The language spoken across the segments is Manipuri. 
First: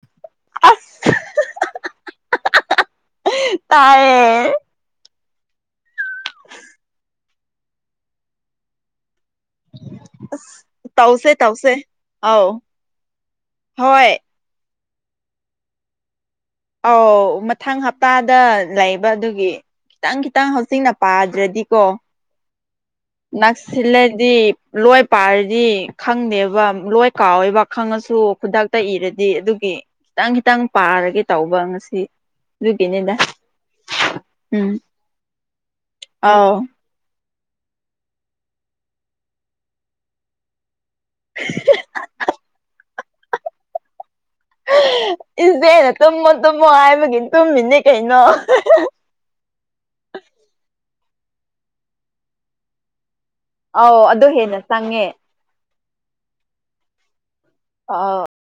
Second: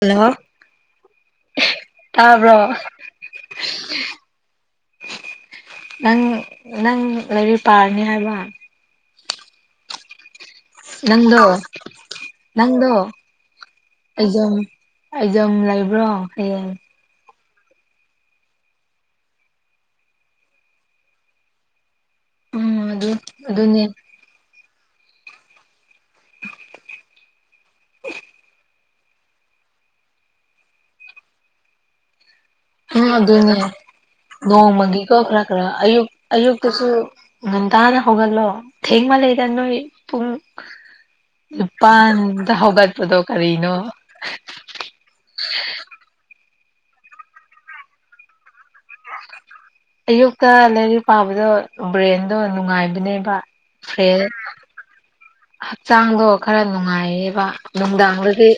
ꯍꯜꯂꯣ ꯑꯁ ꯇꯥꯕ꯭ꯔꯣ ꯇꯥꯏꯌꯦ ꯅꯪ ꯅꯪ ꯂꯩꯔꯤ ꯄꯥꯔꯅꯤ ꯍꯥꯏꯕ ꯇꯧꯁꯦ ꯅꯪꯗꯣ ꯇꯧꯁꯦ ꯑꯧ ꯅꯪꯗꯣ ꯍꯣꯏ ꯑꯩꯖꯝ ꯑꯩꯖꯝ ꯂꯩꯕ꯭ꯔꯣ ꯍꯌꯦꯡ ꯑꯧ ꯃꯊꯪ ꯍꯞꯇꯥꯗ ꯂꯩꯕ ꯑꯗꯨꯒꯤ ꯈꯤꯇꯪ ꯈꯤꯇꯪ ꯍꯧꯖꯤꯛꯅ ꯄꯥꯗ꯭ꯔꯗꯤꯀꯣ ꯎꯝ ꯑꯗꯨ ꯑꯗꯨꯅꯦ ꯅꯛꯁꯤꯜꯂꯗꯤ ꯂꯣꯏ ꯄꯥꯔꯗꯤ ꯈꯪꯗꯦꯕ ꯂꯣꯏ ꯀꯥꯎꯋꯦꯕ ꯈꯪꯉꯁꯨ ꯈꯨꯗꯥꯛꯇ ꯏꯔꯗꯤ ꯑꯗꯨꯒꯤ ꯈꯤꯇꯪ ꯈꯤꯇꯪ ꯄꯥꯔꯒꯦ ꯇꯧꯕ ꯉꯁꯤ ꯎ ꯑꯗꯨꯒꯤꯅꯤꯗ ꯑꯗꯨꯅꯦ ꯎꯝ ꯅꯣꯡꯃꯒꯤꯀꯣ ꯈꯔ ꯈꯔ ꯑꯌꯨꯛ ꯑꯧ ꯑꯌꯨꯛꯇꯁꯨ ꯉꯟꯇꯥꯅ ꯍꯧꯒꯠꯂꯣ ꯊꯦꯡꯃ ꯂꯩꯗ ꯅꯣꯏ ꯄꯨꯡ ꯅꯨꯄꯥꯟꯗ ꯍꯧꯒꯠꯄꯗꯣ ꯀꯔꯤꯅꯣ ꯏꯆꯦꯅ ꯇꯨꯝꯃꯣ ꯇꯨꯝꯃꯣ ꯍꯥꯏꯕꯒꯤ ꯇꯨꯝꯃꯤꯅꯦ ꯀꯩꯅꯣ ꯑꯌꯨꯛꯇ ꯂꯥꯏꯔꯤꯛ ꯄꯥꯕꯗꯣ ꯕ꯭ꯔꯦꯟꯗꯣ ꯅꯨꯡꯉꯥꯏꯕꯅꯦꯕ ꯑꯧ ꯐ꯭ꯔꯦꯁ ꯑꯗꯨ ꯍꯦꯟꯅ ꯆꯪꯉꯦ ꯍꯛꯆꯥꯡꯗꯣ ꯈꯔ ꯅꯨꯡꯉꯥꯏꯌꯦꯕ ꯅꯨꯡꯗꯥꯡꯗꯗꯤ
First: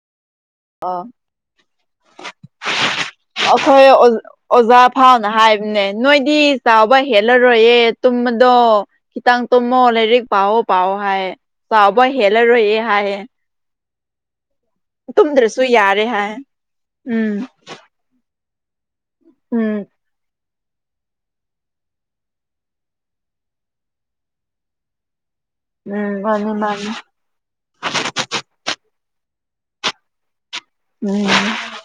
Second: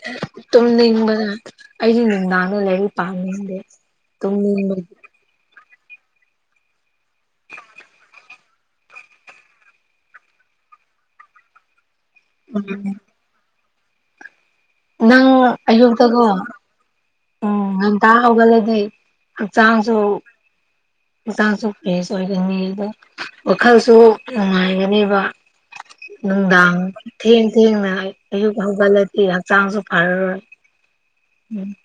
ꯇꯨꯝꯅꯤꯡꯕꯗ ꯑꯩꯗꯤ ꯅꯨꯡꯗꯥꯡꯗ ꯂꯩꯔꯤ ꯄꯥꯝꯅꯤꯡꯗꯦ ꯇꯨꯝꯅꯤꯡꯕ ꯍꯥꯎꯅ ꯍꯥꯏ ꯎꯅꯦ ꯅꯣꯏꯗꯤ ꯆꯥꯎꯕ ꯍꯦꯜꯂꯔꯣꯏꯌꯦ ꯇꯨꯝꯕꯗꯣ ꯈꯤꯇꯥꯡ ꯇꯨꯝꯃꯣ ꯂꯥꯏꯔꯤꯛ ꯄꯥꯑꯣ ꯄꯥꯑꯣ ꯍꯥꯏꯌꯦ ꯆꯥꯎꯕ ꯍꯦꯜꯂꯔꯣꯏꯍꯦ ꯎꯝ ꯍꯥꯏꯑꯦ ꯅꯪ ꯇꯨꯝꯗ꯭ꯔꯁꯨ ꯌꯥꯔꯦ ꯑꯌꯨꯛꯇꯀꯣ ꯍꯥꯏ ꯎꯝ ꯅꯪ ꯇꯥ ꯍꯧꯒꯂꯗꯤ ꯎꯝ ꯍꯥꯛꯆꯥꯡꯁꯨ ꯍꯛꯆꯥꯡꯁꯨ ꯐ꯭ꯔꯦꯁ ꯑꯣꯏꯒꯅꯤꯕꯥ ꯋꯥꯈꯜꯁꯨ ꯅꯨꯡꯉꯥꯏꯒꯅꯦꯕ ꯎꯝ ꯃꯥꯅꯤ ꯅꯨꯡꯗꯥꯡ ꯃꯥꯅꯤ ꯊꯦꯡ ꯊꯦꯡꯅ ꯑꯌꯨꯛ ꯍꯧꯒꯠꯂꯗꯤ ꯍꯛꯆꯥꯡꯁꯨ ꯐꯔꯔꯣꯏ ꯎꯝ ꯎꯝ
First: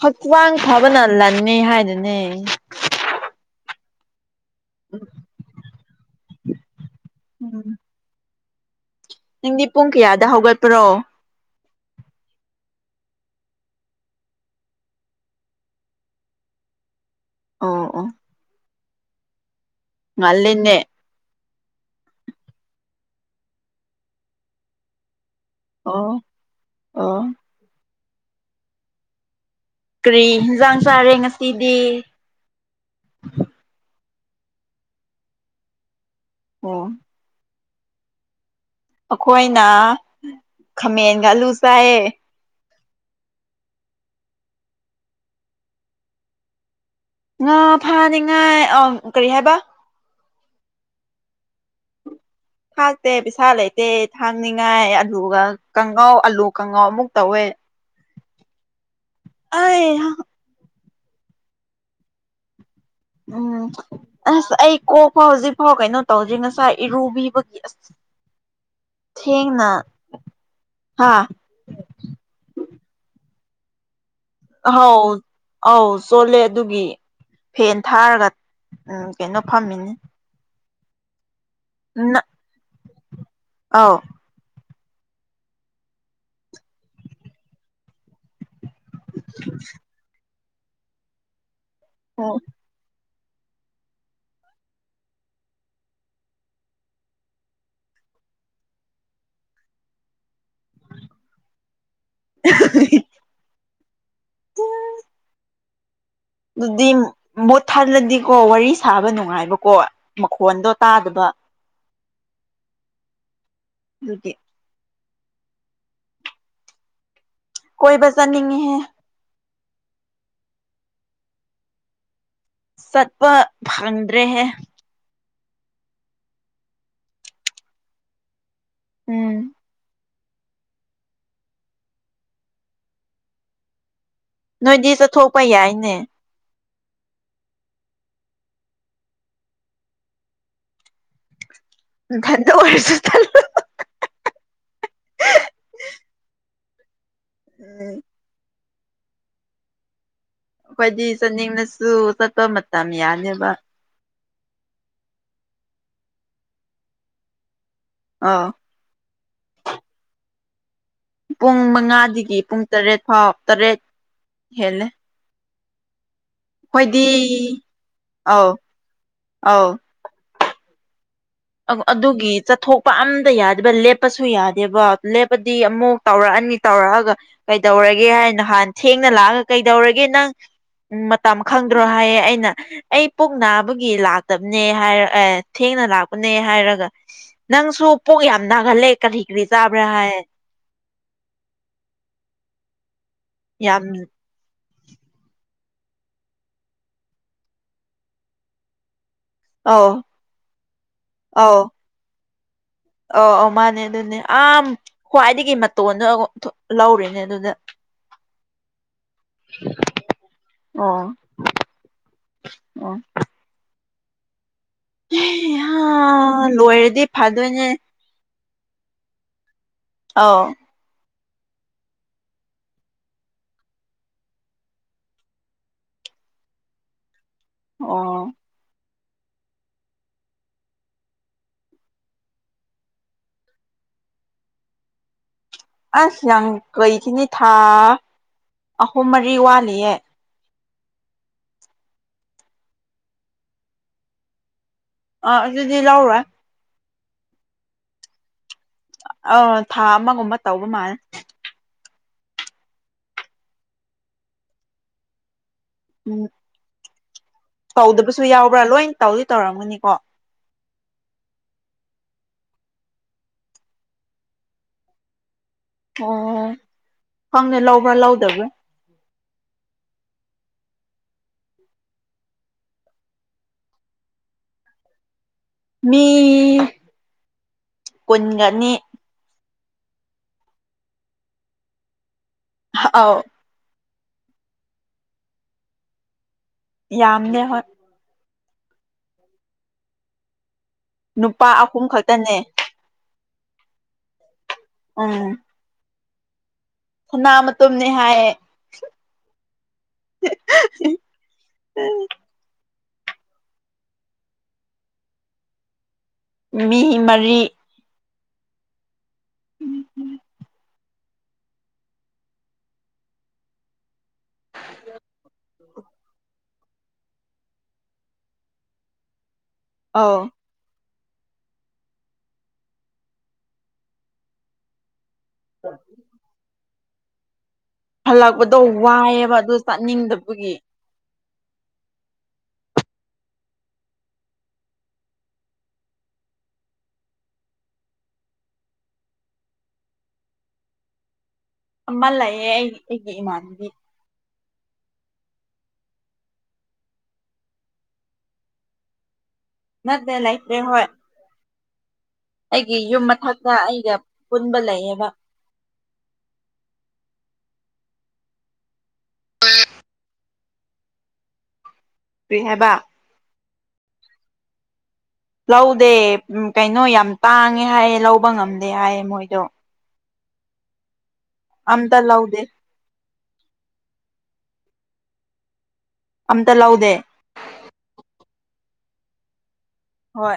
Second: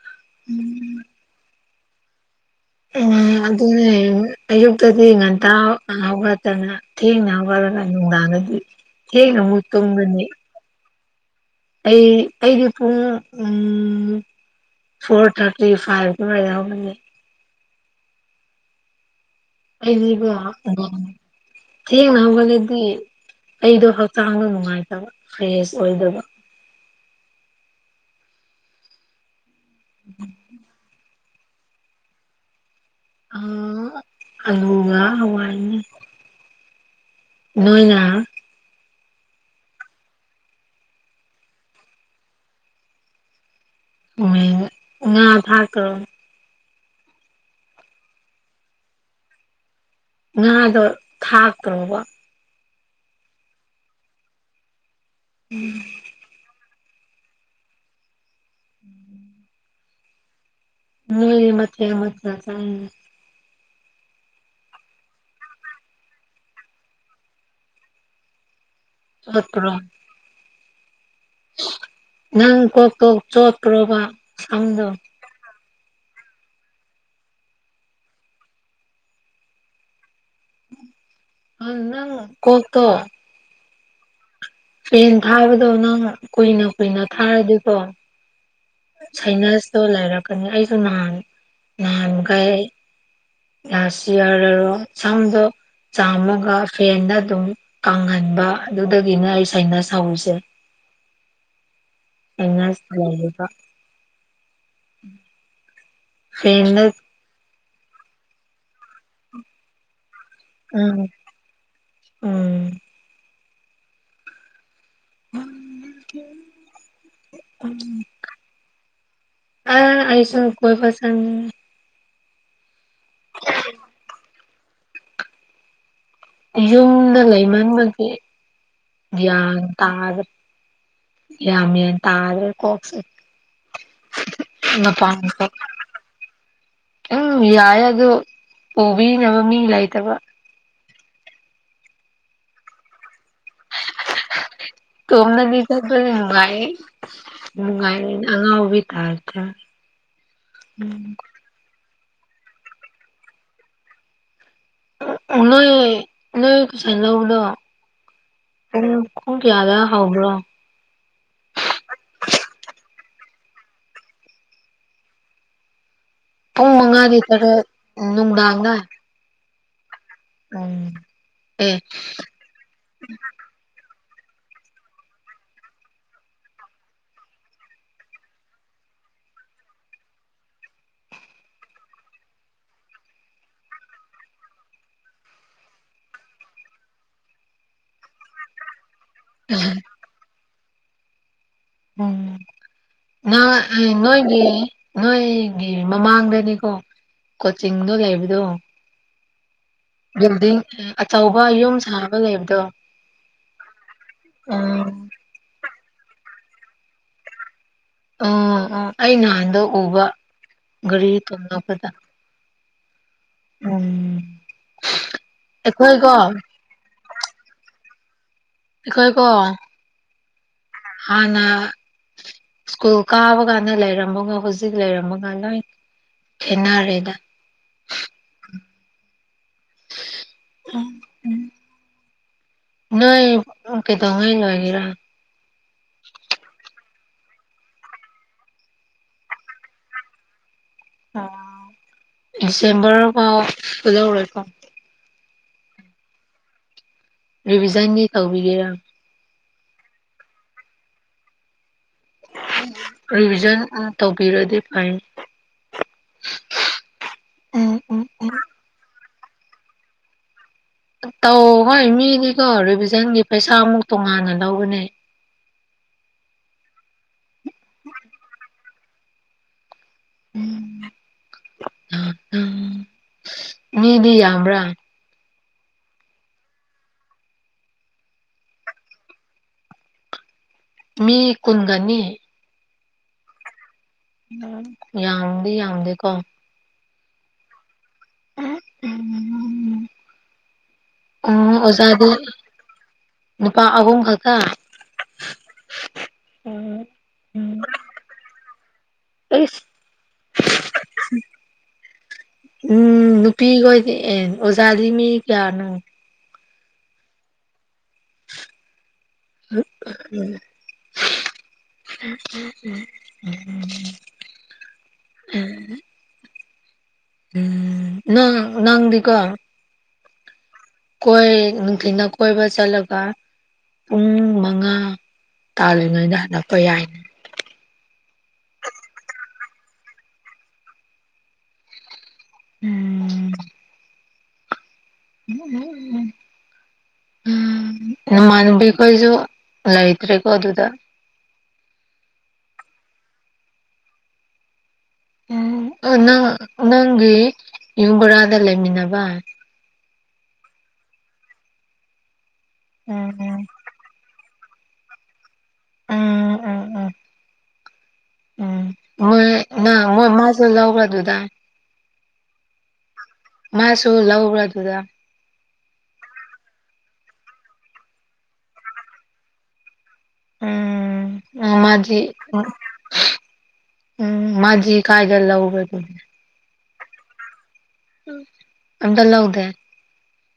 ꯍꯛꯆꯥꯡ ꯐꯕꯅ ꯂꯟꯅꯤ ꯍꯥꯏꯗꯨꯅꯦ ꯎꯝ ꯑꯗꯨꯅꯦꯌꯨꯡ ꯑꯌꯨꯛꯇꯗꯤ ꯉꯟꯇꯥ ꯍ ꯍꯧꯒꯠꯇꯅ ꯊꯦꯡꯅ ꯎꯝ ꯍꯧꯒꯠꯂꯒ ꯅꯨꯡꯗꯥꯡꯗꯗꯤ ꯊꯦꯡꯅ ꯑꯃꯨꯛ ꯅꯪꯗꯤ ꯄꯨꯡ ꯇꯨꯝꯒꯅꯤ ꯀꯌꯥꯗ ꯍꯧꯒꯠꯄ꯭ꯔꯣ ꯑꯩ ꯑꯩꯗꯤ ꯄꯨꯡ ꯎꯝ ꯐꯣꯔ ꯊꯥꯔꯇꯤ ꯐꯥꯏꯚ ꯗꯨꯋꯥꯏꯗ ꯍꯧꯒꯠꯂ‌ꯦ ꯑꯣ ꯑꯣ ꯑꯩꯗꯤꯀ‌ꯣ ꯉꯜꯂꯦꯅꯦ [unintelligible] ꯊꯦꯡꯅ ꯍꯧꯒꯂꯗꯤ ꯑꯩꯗꯣ ꯍꯛꯆꯥꯡꯗ‌ꯣ ꯅꯨꯡꯉꯥꯏꯇꯕ ꯐ꯭ꯔꯦꯁ ꯑꯣ ꯑꯣꯏꯗꯕ ꯑꯣ ꯀꯔꯤ ꯍ‌ꯦꯟꯖꯥꯡ ꯆꯥꯔꯦ ꯉꯁꯤꯗꯤ ꯑꯥ ꯑꯂꯨꯒ ꯍꯋꯥꯏꯅꯤ ꯑꯣ ꯅꯣꯏꯅ ꯑꯩꯈꯣꯏꯅ ꯈꯥꯃꯦꯟꯒ ꯑꯂꯨ ꯆꯥꯏꯌꯦ [unintelligible] ꯉꯥ ꯊꯥꯛꯇ꯭ꯔ‌ꯣ ꯉꯥ ꯐꯅꯤꯉꯥꯏ ꯑ‌ꯣ ꯀꯔꯤ ꯍꯥꯏꯕ ꯉꯥꯗꯣ ꯊꯥꯛꯇ꯭ꯔꯣꯕ ꯊꯥꯛꯇꯦ ꯄꯩꯁꯥ ꯂꯩꯇꯦ ꯊꯥꯛꯅꯤꯡꯉꯥꯏ ꯑꯂꯨꯒ ꯀꯪꯉꯧ ꯑꯥꯂꯨ ꯀꯥꯡꯉꯧ ꯑꯃꯨꯛ ꯇꯧꯋꯦ ꯑꯩ ꯑꯥ ꯅ‌ꯣꯏꯗꯤ ꯃꯊ‌ꯦꯜ ꯃꯊ‌ꯦꯜ ꯆꯥꯏꯌ‌ꯦ ꯎꯝ ꯑꯁ ꯑꯩ ꯀꯣꯛ ꯐꯥꯎ ꯍꯧꯖꯤꯛꯐꯥꯎ ꯀꯩꯅꯣ ꯇꯧꯗ꯭ꯔꯤ ꯉꯁꯥꯏ ꯏꯔꯨꯕꯤꯕꯒꯤ ꯑꯁ [unintelligible] ꯊ‌ꯦꯡꯅ ꯍꯥꯥ ꯅꯪ ꯀ‌ꯣꯛ ꯇ‌ꯣ ꯆꯣꯠꯄ꯭ꯔꯣꯕꯥ ꯍꯥꯎ ꯑꯧ ꯆꯣꯠꯂꯦ ꯑꯗꯨꯒꯤ ꯐꯦꯟ ꯊꯥꯔꯒ ꯎꯝ ꯀꯩꯅꯣ ꯐꯝꯃꯤꯅꯤ ꯑ ꯅꯪ ꯀꯣꯛꯇꯣ ꯑꯥꯎ ꯐ‌ꯦꯟ ꯊꯥꯕꯗꯣ ꯅꯪ ꯀꯨꯏꯅ ꯀꯨꯏꯅ ꯊꯥꯔꯗꯤꯀꯣ ꯁꯥꯏꯅꯁꯇꯣ ꯂꯩꯔꯛꯀꯅꯤ ꯑꯩꯁꯨ ꯅꯍꯥꯟ ꯑꯣ ꯅꯍꯥꯟꯒꯩ ꯀ ꯂꯥꯁ ꯏꯌꯥꯔ ꯗꯔ‌ꯣ ꯁꯝꯗꯣ ꯆꯥꯝꯃꯒ ꯐꯦꯟꯗ ꯑꯗꯨꯝ ꯀꯪꯍꯟꯕ ꯑꯗꯨꯗꯒꯤꯅ ꯑꯩꯁ ꯁꯥꯏꯅꯁ ꯍꯧꯋꯤꯁ‌ꯦ ꯁꯥꯏꯅꯁ ꯂꯩꯌ‌ꯦꯕ ꯐꯦꯟꯗ ꯑꯗꯨꯗꯤ ꯃꯨꯠ ꯊꯠꯂꯗꯤꯀꯣ ꯋꯥꯔꯤ ꯁꯥꯕ ꯅꯨꯡꯉꯥꯏꯕꯀꯣ ꯃꯈꯣꯟꯗꯣ ꯎꯝ ꯇꯥꯗꯕ ꯎꯝ ꯗꯨꯒꯤ [unintelligible] ꯀꯣꯏ ꯆꯠꯅꯤꯡꯉ‌ꯦꯍ‌ꯦ ꯑ ꯑꯩꯁꯨ ꯀꯣꯏꯕ ꯆꯪꯅꯤꯡ ꯆꯠꯄ ꯐꯪꯗ꯭ꯔꯦꯍꯦ ꯌꯨꯝꯗ ꯂꯩꯃꯟꯕꯒꯤ ꯎꯝ ꯒ꯭ꯌꯥꯟ ꯇꯥꯗ꯭ꯔ ꯒ꯭ꯌꯥ ꯃ‌ꯦꯟ ꯇꯥꯗ꯭ꯔꯦ ꯀꯣꯛꯁꯦ ꯅꯣꯏꯗꯤ ꯆꯠꯊꯣꯛꯄ ꯌꯥꯏꯅꯦ [unintelligible] ꯎꯝ ꯌꯥꯏ ꯑꯗꯣ ꯄꯨꯕꯤꯅꯕ ꯃꯤ ꯂꯩꯇꯕ ꯅꯥꯊꯟꯗ ꯑꯣꯏꯔꯁꯨ ꯇꯜ ꯇꯣꯝꯅꯒꯤ ꯆꯠꯄꯅ ꯅꯨꯡꯉꯥꯏ ꯎꯝ ꯅꯨꯡꯉꯥꯏꯔ‌ꯦ ꯑꯉꯥꯎꯕꯤ ꯇꯥꯗ ꯑꯩꯏꯗꯤ ꯆꯠꯅꯤꯡꯅꯁꯨ ꯆꯠꯄ ꯃꯇꯝ ꯌꯥꯅꯦꯕ ꯅꯣꯏ ꯅꯣꯏ ꯄꯩꯁꯥ ꯂꯧꯕꯗꯣ ꯑꯥ ꯎ ꯈꯣꯡ ꯀꯥꯌꯥꯗ ꯍꯥꯎꯕ꯭ꯔꯣ ꯄꯨꯡ ꯃꯉꯥꯗꯒꯤ ꯄꯨꯡ ꯇꯔꯦꯠ ꯐꯥꯎ ꯇꯔꯦꯠ ꯍꯦꯜꯂꯦ ꯄꯨꯡ ꯑꯩꯈꯣꯏꯗꯤ ꯃꯉꯥꯗꯤ ꯇꯔꯦꯠ ꯅꯨꯡꯗꯥꯡꯗ ꯑꯥꯎ ꯎꯝ ꯑꯦ ꯑꯕ ꯑꯗꯨꯒꯤ ꯆꯠꯊꯣꯛꯄ ꯑꯝꯇ ꯌꯥꯗꯦꯕ ꯂꯦꯞꯄꯁꯨ ꯌꯥꯗꯦꯕ ꯂꯦꯞꯄꯗꯤ ꯑꯃꯨꯛ ꯇꯧꯔꯛꯑꯅꯤ ꯇꯧꯔꯛꯑꯒ ꯀꯩꯗꯧꯔꯒꯦ ꯍꯥꯏꯅ ꯍꯥꯟ ꯊꯦꯡꯅ ꯂꯥꯛꯑꯒ ꯀꯩꯗꯧꯔꯒꯦ ꯅꯪ ꯎꯝ ꯃꯇꯝ ꯈꯪꯗ꯭ꯔꯣ ꯍꯥꯏꯌꯦ ꯑꯩꯅ ꯑꯩ ꯄꯨꯡ ꯅꯥꯕꯒꯤ ꯂꯥꯛꯇꯕꯅꯦ ꯍꯥꯏꯔ ꯑꯦ ꯊꯦꯡꯅ ꯂꯥꯛ ꯄꯅꯦ ꯍꯥꯏꯔꯒ ꯅꯪꯁꯨ ꯄꯣꯛ ꯌꯥꯝ ꯅꯥꯒꯜꯂꯦ ꯀꯔꯤ ꯀꯔꯤ ꯆꯥꯕ꯭ꯔꯥ ꯍꯥꯏ ꯎꯝ ꯅ ꯌꯥꯝ ꯅꯣꯏꯗꯤ ꯅꯣꯏꯒꯤ ꯃꯃꯥꯡꯗꯅꯤꯀꯣ ꯀꯣꯆꯤꯡꯗꯣ ꯂꯩꯕꯗꯣ ꯑꯧ ꯕꯤꯜꯗꯤꯡ ꯑꯆꯧꯕ ꯌꯨꯝ ꯁꯥꯕ ꯂꯩꯕꯗꯣ ꯑ ꯑꯧ ꯃꯥꯅꯦ ꯑꯗꯨꯅꯦ ꯑ ꯎꯝ ꯈ꯭ꯋꯥꯏꯗꯒꯤ ꯃꯇꯣꯟꯗ ꯂꯧꯔꯤꯅꯦ ꯑꯗꯨꯗ ꯑꯣ ꯑꯣ ꯑꯩ ꯅꯍꯥꯟꯗ ꯎꯕ ꯑꯣ ꯒꯥꯔꯤ ꯀꯪꯉꯥꯕꯗꯥ ꯑꯣ ꯎꯝ ꯑꯩꯈꯣꯏꯀꯣ ꯍꯩꯍꯥ ꯂꯣꯏꯔꯗꯤ ꯐꯗꯣꯏꯅꯦ ꯑꯩꯈꯣꯏ ꯀꯣ ꯑꯥꯎ ꯍꯟꯅ ꯁ꯭ꯀꯨꯜ ꯀꯥꯕ ꯀꯥꯟꯗ ꯂꯩꯔꯝꯃꯒ ꯍꯧꯖꯤꯛ ꯂꯩꯔꯝꯃꯒ ꯅꯣꯏ ꯊꯦꯅꯔꯔꯦꯗ ꯑꯣ ꯑꯣ ꯎꯝ ꯅꯣꯏ ꯀꯩꯗꯧꯉꯩ ꯂꯣꯏꯒꯦꯔꯥ ꯑꯁ ꯌꯥꯝ ꯂꯩꯈꯤꯅꯤ ꯊꯥ ꯑꯍꯨꯝ ꯃꯔꯤ ꯋꯥꯠꯂꯤꯌꯦ ꯑꯥ ꯗꯤꯁꯦꯝꯕꯔꯥꯎ ꯂꯧꯔꯣꯏꯀꯣ ꯑꯥ ꯑꯗꯨꯗꯤ ꯂꯧꯔꯣꯏ ꯔꯤꯚꯤꯖꯟꯒꯤ ꯇꯧꯕꯤꯒꯦꯔꯥ ꯑꯧ ꯊꯥ ꯑꯃꯒꯨꯝꯕ ꯇꯧꯕ ꯃꯥꯟ ꯔꯤꯚꯤꯖꯟ ꯑꯃꯨꯛ ꯇꯧꯕꯤꯔꯗꯤ ꯐꯩ ꯎꯝ [inaudible] ꯎꯝ ꯁꯨ ꯌꯥꯎꯕ꯭ꯔꯥ ꯂꯣꯏꯟ ꯇꯧꯗꯤ ꯇꯧꯔꯝꯒꯅꯤꯀꯣ ꯇꯧ ꯍꯣꯏ ꯃꯤꯅꯤꯀꯣ ꯔꯤꯚꯤꯖꯟꯒꯤ ꯄꯩꯁꯥꯃꯨꯛ ꯇꯣꯉꯥꯟꯅ ꯂꯧꯒꯅꯦ ꯑꯣ ꯈꯪꯗꯦ ꯂꯧꯕ꯭ꯔꯥ ꯂꯧꯗꯕ꯭ꯔꯥ [unintelligible] ꯃꯤꯗꯤ ꯌꯥꯝꯕ꯭ꯔꯥ ꯃꯤ ꯀꯨꯟꯒꯅꯤ ꯃꯤ ꯀꯨꯟꯒꯅꯤ ꯍꯥ ꯑꯥꯎ ꯎ ꯌꯥꯝꯗꯤ ꯌꯥꯝꯗꯦꯀꯣ ꯌꯥꯝꯅꯦ ꯍꯣꯏ ꯎꯝ ꯅꯨꯄꯥ ꯎꯝ ꯑꯍꯨꯝ ꯑꯣꯖꯥꯗꯤ ꯈꯛꯇꯅꯦ ꯅꯨꯄꯥ ꯑꯍꯨꯝ ꯈꯛꯇꯥ ꯎꯝ ꯑꯣ ꯈꯣꯝꯅꯥ ꯃꯇꯨꯝꯅꯦ ꯍꯥꯏꯌꯦ ꯑꯩꯁ [unintelligible] ꯎꯝ ꯅꯨꯄꯤꯈꯣꯏꯗꯤ ꯑꯦ ꯑꯣꯖꯥꯗꯤ ꯃꯤ ꯀꯌꯥꯅꯣ ꯃꯤ ꯃꯔꯤ ꯎꯝ ꯎꯝ ꯎꯝ ꯎꯝ ꯅꯪ ꯅꯪꯗꯤꯀꯣ ꯑꯥꯎ ꯀꯣꯏ ꯅꯨꯡꯊꯤꯜꯗ ꯀꯣꯏꯕ ꯆꯠꯂꯒ ꯄꯨꯡ ꯃꯉꯥ ꯇꯥꯜꯂꯤꯉꯩꯗ ꯍꯜꯂꯄ ꯌꯥꯏꯅ ꯍꯜꯂꯛꯄꯗꯣ ꯋꯥꯏꯑꯦꯕ ꯑꯗꯨ ꯆꯠꯅꯤꯡꯗꯕꯒꯤ ꯎꯝ [unintelligible] ꯎꯝ ꯅꯃꯥꯟꯅꯕꯤꯈꯣꯏꯁꯨ ꯂꯩꯇ꯭ꯔꯦꯀꯣ ꯑꯗꯨꯗ ꯑꯃ ꯂꯩꯌꯦ ꯑꯩ ꯑꯩꯒꯤ ꯏꯃꯥꯟꯒꯤ ꯎꯝ ꯑꯣ ꯅꯪ ꯅꯪꯒꯤ ꯌꯨꯝ ꯕꯣꯔꯥꯗ ꯂꯩꯃꯤꯟꯅꯕ ꯅꯠꯇꯦ ꯂꯩꯇ꯭ꯔꯦ ꯍꯣꯏ ꯑꯩꯒꯤ ꯌꯨꯝ ꯎꯝ ꯃꯊꯛꯇꯥ ꯑꯩꯒ ꯄꯨꯟꯕ ꯂꯩꯑꯕ ꯎꯝ ꯎꯝ ꯎꯝ ꯎꯝ ꯃꯣꯏ ꯃꯥ ꯃꯣꯏ ꯃꯥꯁꯨ ꯂꯧꯕ꯭ꯔꯥ ꯑꯗꯨꯗꯥ ꯀ꯭ꯔꯤ ꯍꯥꯏꯕ ꯃꯥꯁꯨ ꯂꯧꯕ꯭ꯔꯥ ꯑꯗꯨꯗ ꯂꯧꯗꯦ ꯎꯝ ꯀꯩꯅꯣ ꯌꯥꯝ ꯇꯥꯡꯉꯦ ꯍꯥꯏꯌꯦ ꯂꯧꯕ ꯉꯝꯗꯦ ꯍꯥꯏꯌꯦ ꯃꯣꯏꯗꯣ ꯎꯝ ꯎꯝ ꯑꯝꯇ ꯃꯗꯤ ꯂꯧꯗꯦ ꯎꯝ ꯃꯥꯗꯤ ꯀꯥꯏꯗ ꯂꯥꯎꯕ꯭ꯔꯥ ꯑꯗꯨꯗꯤ ꯑꯝꯇꯥ ꯂꯧꯗꯦ ꯑꯝꯗ ꯂꯧꯗꯦ ꯍꯣꯏ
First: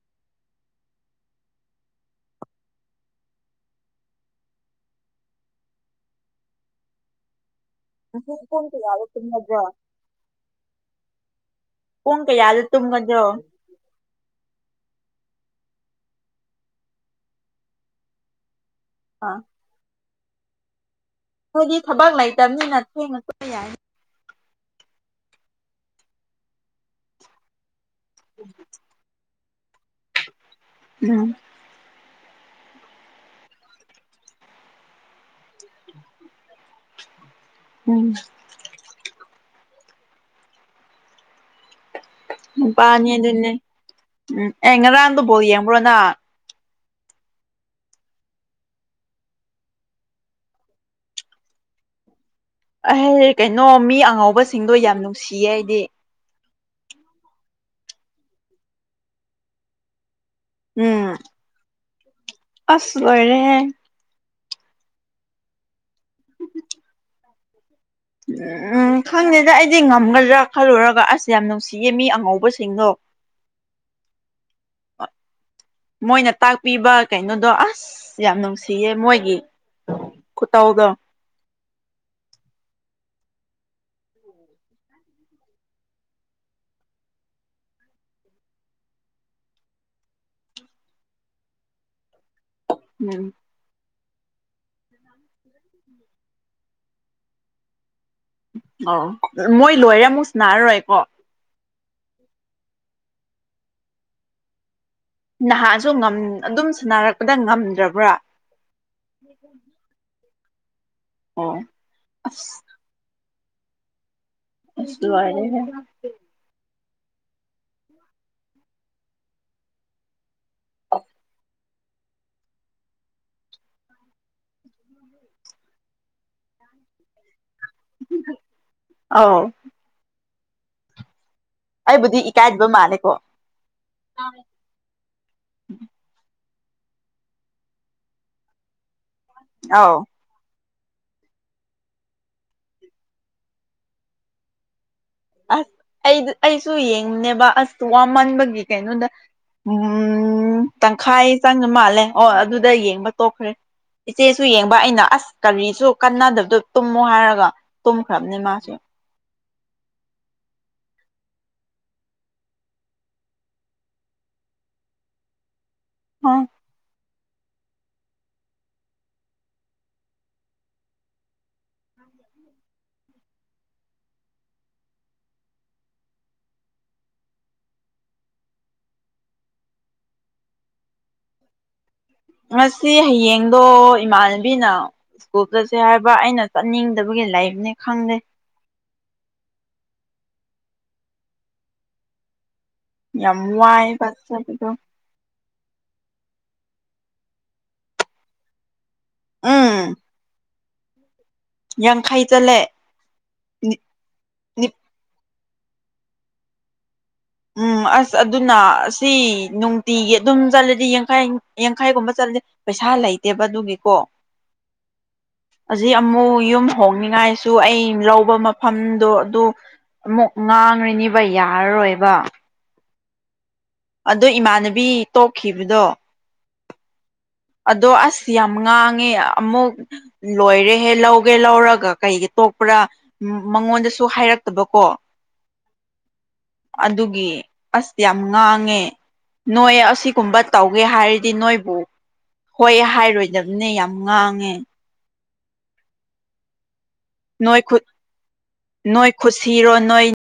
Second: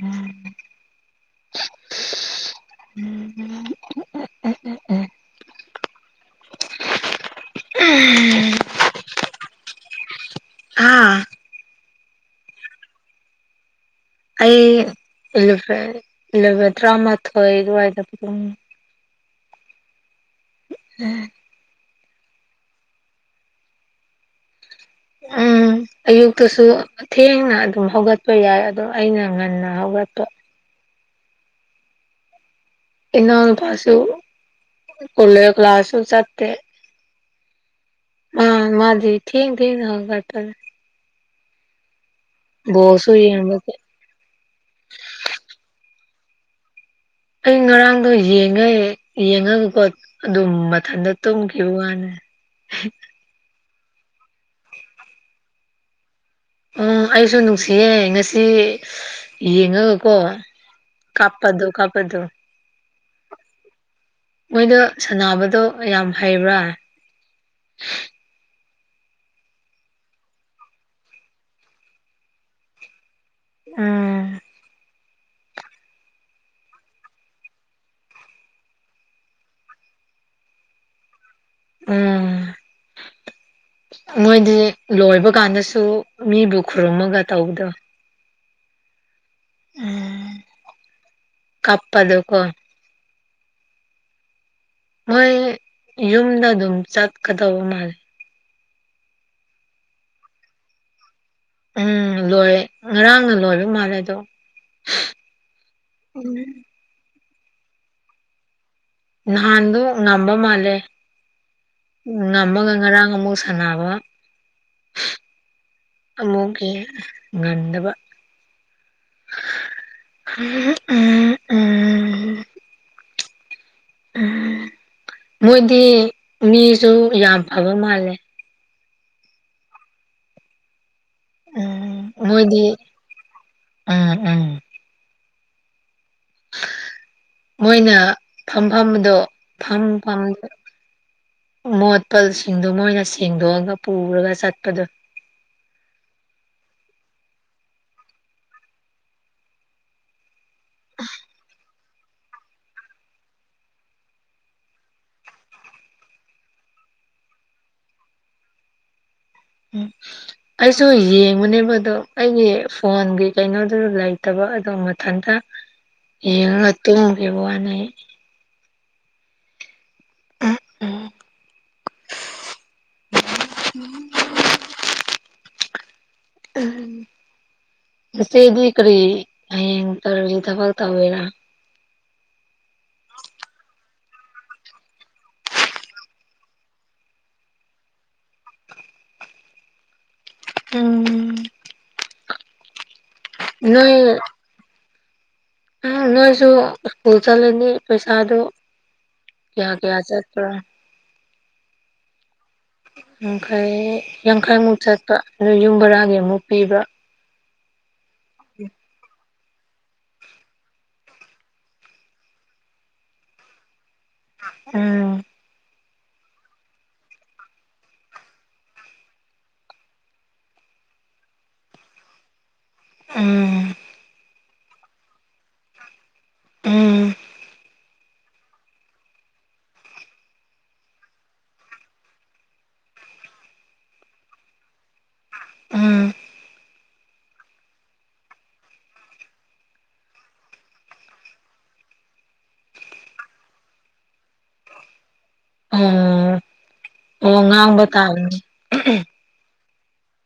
ꯎꯝ ꯎꯝ ꯎꯝ [unintelligible] ꯍꯥ ꯄꯨꯡ ꯀꯌꯥꯗ ꯇꯨꯝꯒꯗ꯭ꯔꯣ ꯑꯩ ꯏꯂꯥꯚꯦꯜ ꯏꯂꯥꯚꯦꯜ ꯇꯔꯥꯃꯥꯊꯣꯏ ꯑꯗꯨꯋꯥꯏꯗ ꯄꯨꯡ ꯑꯥ ꯎꯝ ꯈꯣꯏꯗꯤ ꯊꯕꯛ ꯂꯩꯇꯕꯅꯤꯅ ꯊꯦꯡꯅ ꯇꯨꯝꯕ ꯌꯥꯏꯅꯦ ꯎꯝ ꯑꯌꯨꯛꯇꯥꯁꯨ ꯊꯦꯡꯅ ꯑꯗꯨꯝ ꯍꯧꯒꯠꯄ ꯌꯥꯏ ꯑꯗꯣ ꯑꯩꯅ ꯉꯟꯅ ꯍꯧꯒꯠꯄꯥ ꯎꯝ ꯏꯅꯥꯎ ꯅꯨꯄꯥꯁꯨ ꯀꯣꯂꯦꯖ ꯀ꯭ꯂꯥꯁꯁꯨ ꯆꯠꯇꯦ ꯎꯝ ꯑ ꯃꯥꯗꯤ ꯊꯦꯡ ꯊꯦꯡꯅ ꯍꯧꯒꯠꯄꯅꯦ ꯅꯨꯄꯥꯅꯤ ꯕꯣꯜꯁꯨ ꯑꯗꯨꯅꯦ ꯌꯦꯡꯕꯒꯤ ꯎꯝ ꯑꯦ ꯉꯔꯥꯡꯗꯨ ꯕꯣꯜ ꯌꯦꯡꯕ꯭ꯔꯣ ꯅꯪ ꯑꯩ ꯉꯔꯥꯡꯗꯣ ꯌꯦꯡꯉꯦ ꯌꯦꯡꯉꯒꯀꯣ ꯑꯗꯨꯝ ꯃꯊꯟꯇ ꯇꯨꯝꯈꯤꯕ ꯋꯥꯅꯤ [unintelligible] ꯀꯩꯅꯣ ꯃꯤ ꯑꯉꯧꯕꯁꯤꯡꯗꯣ ꯌꯥꯝ ꯅꯨꯡꯁꯤꯌꯦ ꯍꯥꯏꯗꯤ ꯑꯥ ꯑꯩꯁꯨ ꯅꯨꯡꯁꯤꯌꯦ ꯉꯁꯤ ꯌꯦꯡꯉꯒꯀꯣ ꯎꯝ ꯀꯥꯞꯄꯗꯣ ꯀꯥꯞꯄꯗꯣ ꯑꯁ ꯂꯣꯏꯔꯦꯍꯦ ꯃꯣꯏꯗꯣ ꯁꯥꯟꯅꯕꯗꯣ ꯌꯥꯝ ꯍꯩꯕ꯭ꯔꯥ [unintelligible] ꯎꯝ ꯈꯪꯗꯦꯗ ꯑꯩꯗꯤ ꯉꯝꯒꯗ꯭ꯔꯥ ꯈꯜꯂꯨꯔꯒ ꯑꯁ ꯌꯥꯝ ꯅꯨꯡꯁꯤꯌꯦ ꯃꯤ ꯑꯉꯧꯕꯁꯤꯡꯗꯣ ꯎꯝ ꯃꯣꯏꯅ ꯇꯥꯛꯄꯤꯕ ꯀꯩꯅꯣꯗꯣ ꯑꯁ ꯌꯥꯝ ꯅꯨꯡꯁꯤꯌꯦ ꯃꯣꯏꯒꯤ ꯈꯨꯠꯇꯧꯗꯣ ꯎꯝ ꯃꯣꯏꯗꯤ ꯂꯣꯏꯕ ꯀꯥꯟꯗꯁꯨ ꯃꯤꯕꯨ ꯈꯨꯔꯨꯝꯃꯒ ꯇꯧꯕꯗꯣ ꯎꯝ ꯀꯞꯄꯗꯨꯀꯣ ꯎꯝ ꯃꯣꯏ ꯌꯨꯝꯗ ꯑꯗꯨꯝ ꯆꯠꯀꯗꯧꯕ ꯃꯥꯜꯂꯦ ꯑꯣ ꯃꯣꯏ ꯂꯣꯏꯔꯦ ꯑꯃꯨꯛ ꯁꯅꯥꯔꯔꯣꯏ ꯀꯣ ꯎꯝ ꯂꯣꯏꯔꯦ ꯉꯔꯥꯡꯅ ꯂꯣꯏꯕ ꯃꯥꯜꯂꯦ ꯑꯗꯣ ꯅꯍꯥꯟꯁꯨ ꯉꯝ ꯎꯝ ꯑꯗꯨꯝ ꯁꯥꯟꯅꯔꯛꯄꯗ ꯉꯝꯗ꯭ꯔꯕ꯭ꯔꯥ ꯅꯍꯥꯟꯗꯣ ꯉꯝꯕ ꯃꯥꯜꯂꯦ ꯑꯣ ꯑꯁ ꯉꯝꯃꯒ ꯉꯔꯥꯡ ꯑꯃꯨꯛ ꯁꯥꯟꯅꯕ ꯑꯁ ꯂꯣꯏꯔꯦꯍꯦ ꯑꯃꯨꯛꯀꯤ ꯉꯟꯗꯕ ꯎꯝ ꯎꯝ ꯎꯝ ꯃꯣꯏꯗꯤ ꯃꯤꯁꯨ ꯌꯥꯝ ꯐꯕ ꯃꯥꯜꯂꯦ ꯑꯥꯎ ꯎꯝ ꯑꯩꯕꯨꯗꯤ ꯃꯣꯏꯗꯤ ꯏꯀꯥꯏꯗꯕ ꯃꯥꯜꯂꯦꯀꯣ ꯎꯝ ꯎꯝ ꯃꯣꯏꯅ ꯐꯝꯐꯝꯗꯣ ꯐꯝ ꯑꯧ ꯐꯝ ꯃꯣꯠꯄꯁꯤꯡꯗꯨ ꯃꯣꯏꯅ ꯁꯦꯡꯗꯣꯛꯑꯒ ꯄꯨꯔꯒ ꯆꯠꯄꯗꯣ ꯑꯁ ꯑꯩ ꯑꯩꯁꯨ ꯌꯦꯡꯅꯦꯕ ꯑꯁ ꯋꯥꯃꯟꯥꯟꯕꯒꯤ ꯀꯩꯅꯣꯗ ꯎꯝ ꯇꯪꯈꯥꯏ ꯆꯪꯕ ꯃꯥꯜꯂꯦ ꯑꯣ ꯑꯗꯨꯗ ꯌꯦꯡꯕ ꯇꯣꯛꯈ꯭ꯔꯦ ꯏꯆꯦꯁꯨ ꯌꯦꯡꯕ ꯑꯩꯅ ꯑꯁ ꯀꯔꯤꯁꯨ ꯀꯟꯅꯗꯕꯗꯣ ꯇꯨꯝꯃꯣ ꯍꯥꯏꯔꯒ ꯇꯨꯝ ꯈ꯭ꯔꯝꯅꯤ ꯃꯥꯁꯨ ꯎꯝ ꯑꯩꯁꯨ ꯌꯦꯡꯕꯅꯦꯕꯗꯣ ꯑꯩꯒꯤ ꯐꯣꯟꯒꯤ ꯀꯩꯅꯣꯗꯨ ꯂꯩꯇꯕ ꯑꯗꯣ ꯃꯊꯟꯇ ꯑ ꯌꯦꯉꯒ ꯇꯨꯝꯒꯤꯕ ꯋꯥꯅꯦꯑꯩ ꯑꯩ [unintelligible] [unintelligible] ꯆꯦꯆꯦꯗꯤ ꯀꯔꯤ ꯍꯌꯦꯡ ꯇꯧꯔꯗꯤ ꯊꯕꯛ ꯇꯧꯋꯤꯔ ꯉꯁꯤ ꯍꯌꯦꯡꯗꯣ ꯏꯃꯥꯟꯅꯕꯤꯅ ꯒ꯭ꯔꯨꯞꯇꯁꯦ ꯍꯥꯏꯕ ꯑꯩꯅ ꯆꯠꯅꯤꯡꯗꯕꯒꯤ ꯂꯥꯏꯔꯤꯛꯅꯤ ꯈꯪꯗꯦ ꯎꯝ ꯌꯝ ꯋꯥꯏꯕ ꯆꯠꯄꯗꯨ ꯑꯥ ꯅꯣꯏꯁꯨ ꯁ꯭ꯀꯨꯜ ꯆꯠꯂꯅꯤ ꯄꯩꯁꯥꯗꯨ ꯀꯌꯥ ꯎꯝ ꯀꯌꯥ ꯆꯠꯄ꯭ꯔꯥ ꯌꯥꯡꯈꯩ ꯆꯠꯂꯦ ꯌꯥꯡꯈꯩ ꯌꯥꯡꯈꯩꯃꯨꯛ ꯆꯠꯄ ꯑꯗꯨ ꯌꯨꯝ ꯕꯔꯥꯒꯤ ꯑꯃꯨꯛ ꯄꯤꯕ꯭ꯔ ꯎꯝ ꯑꯁ ꯑꯗꯨꯅ ꯑꯁꯤ ꯅꯨꯡ ꯇꯤꯒꯤ ꯑꯗꯨꯝ ꯆꯠꯂꯗꯤ ꯌꯥꯡꯈꯩ ꯌꯥꯡꯈꯩꯒꯨꯝꯕ ꯆꯠꯂꯗꯤ ꯄꯩꯁꯥ ꯂꯩꯇꯦꯕ ꯑꯗꯨꯒꯤꯀꯣ ꯎꯝ ꯑꯖꯤꯛ ꯑꯃꯨꯛ ꯌꯨꯝ ꯍꯣꯡꯅꯤꯡꯉꯥꯏꯁꯨ ꯑꯩ ꯂꯧꯕ ꯃꯐꯝꯗꯣ ꯑꯗꯨ ꯑꯃꯨꯛ ꯉꯥꯡꯔꯅꯤꯕ ꯌꯥꯔꯔꯣꯏꯕ ꯎꯝ ꯑꯗꯣꯏ ꯏꯃꯥꯟꯅꯕꯤ ꯇꯣꯛꯈꯤꯕꯗꯣ ꯎꯝ ꯑꯗꯣ ꯑꯁ ꯌꯥꯝ ꯉꯥꯡꯉꯦ ꯑꯃꯨꯛ ꯂꯣꯏꯔꯦꯍꯦ ꯂꯧꯒꯦ ꯂꯧꯔꯒ ꯀꯩꯒꯤ ꯇꯣꯛꯄ꯭ꯔꯥ ꯃꯉꯣꯟꯗꯁꯨ ꯍꯥꯏꯔꯛꯇꯕꯀꯣ ꯎꯝ ꯑꯗꯨꯒꯤ ꯑꯁ ꯌꯥꯝ ꯉꯥꯡꯉꯦ ꯅꯣꯏ ꯑꯁꯤꯒꯨꯝꯕ ꯇꯧꯒꯦ ꯍꯥꯏꯔꯗꯤ ꯅꯣꯏꯕꯨ ꯍꯣꯏ ꯍꯥꯏꯔꯣꯏꯗꯕꯅꯦ ꯌꯥꯝ ꯉꯥꯡꯉꯦ ꯎꯝ ꯑꯣ ꯅꯣꯏ ꯉꯥꯡꯕ ꯈꯨꯠ ꯇꯥꯕꯅꯤ ꯅꯣꯏ ꯈꯨꯁꯤꯔꯣ ꯅꯣꯏ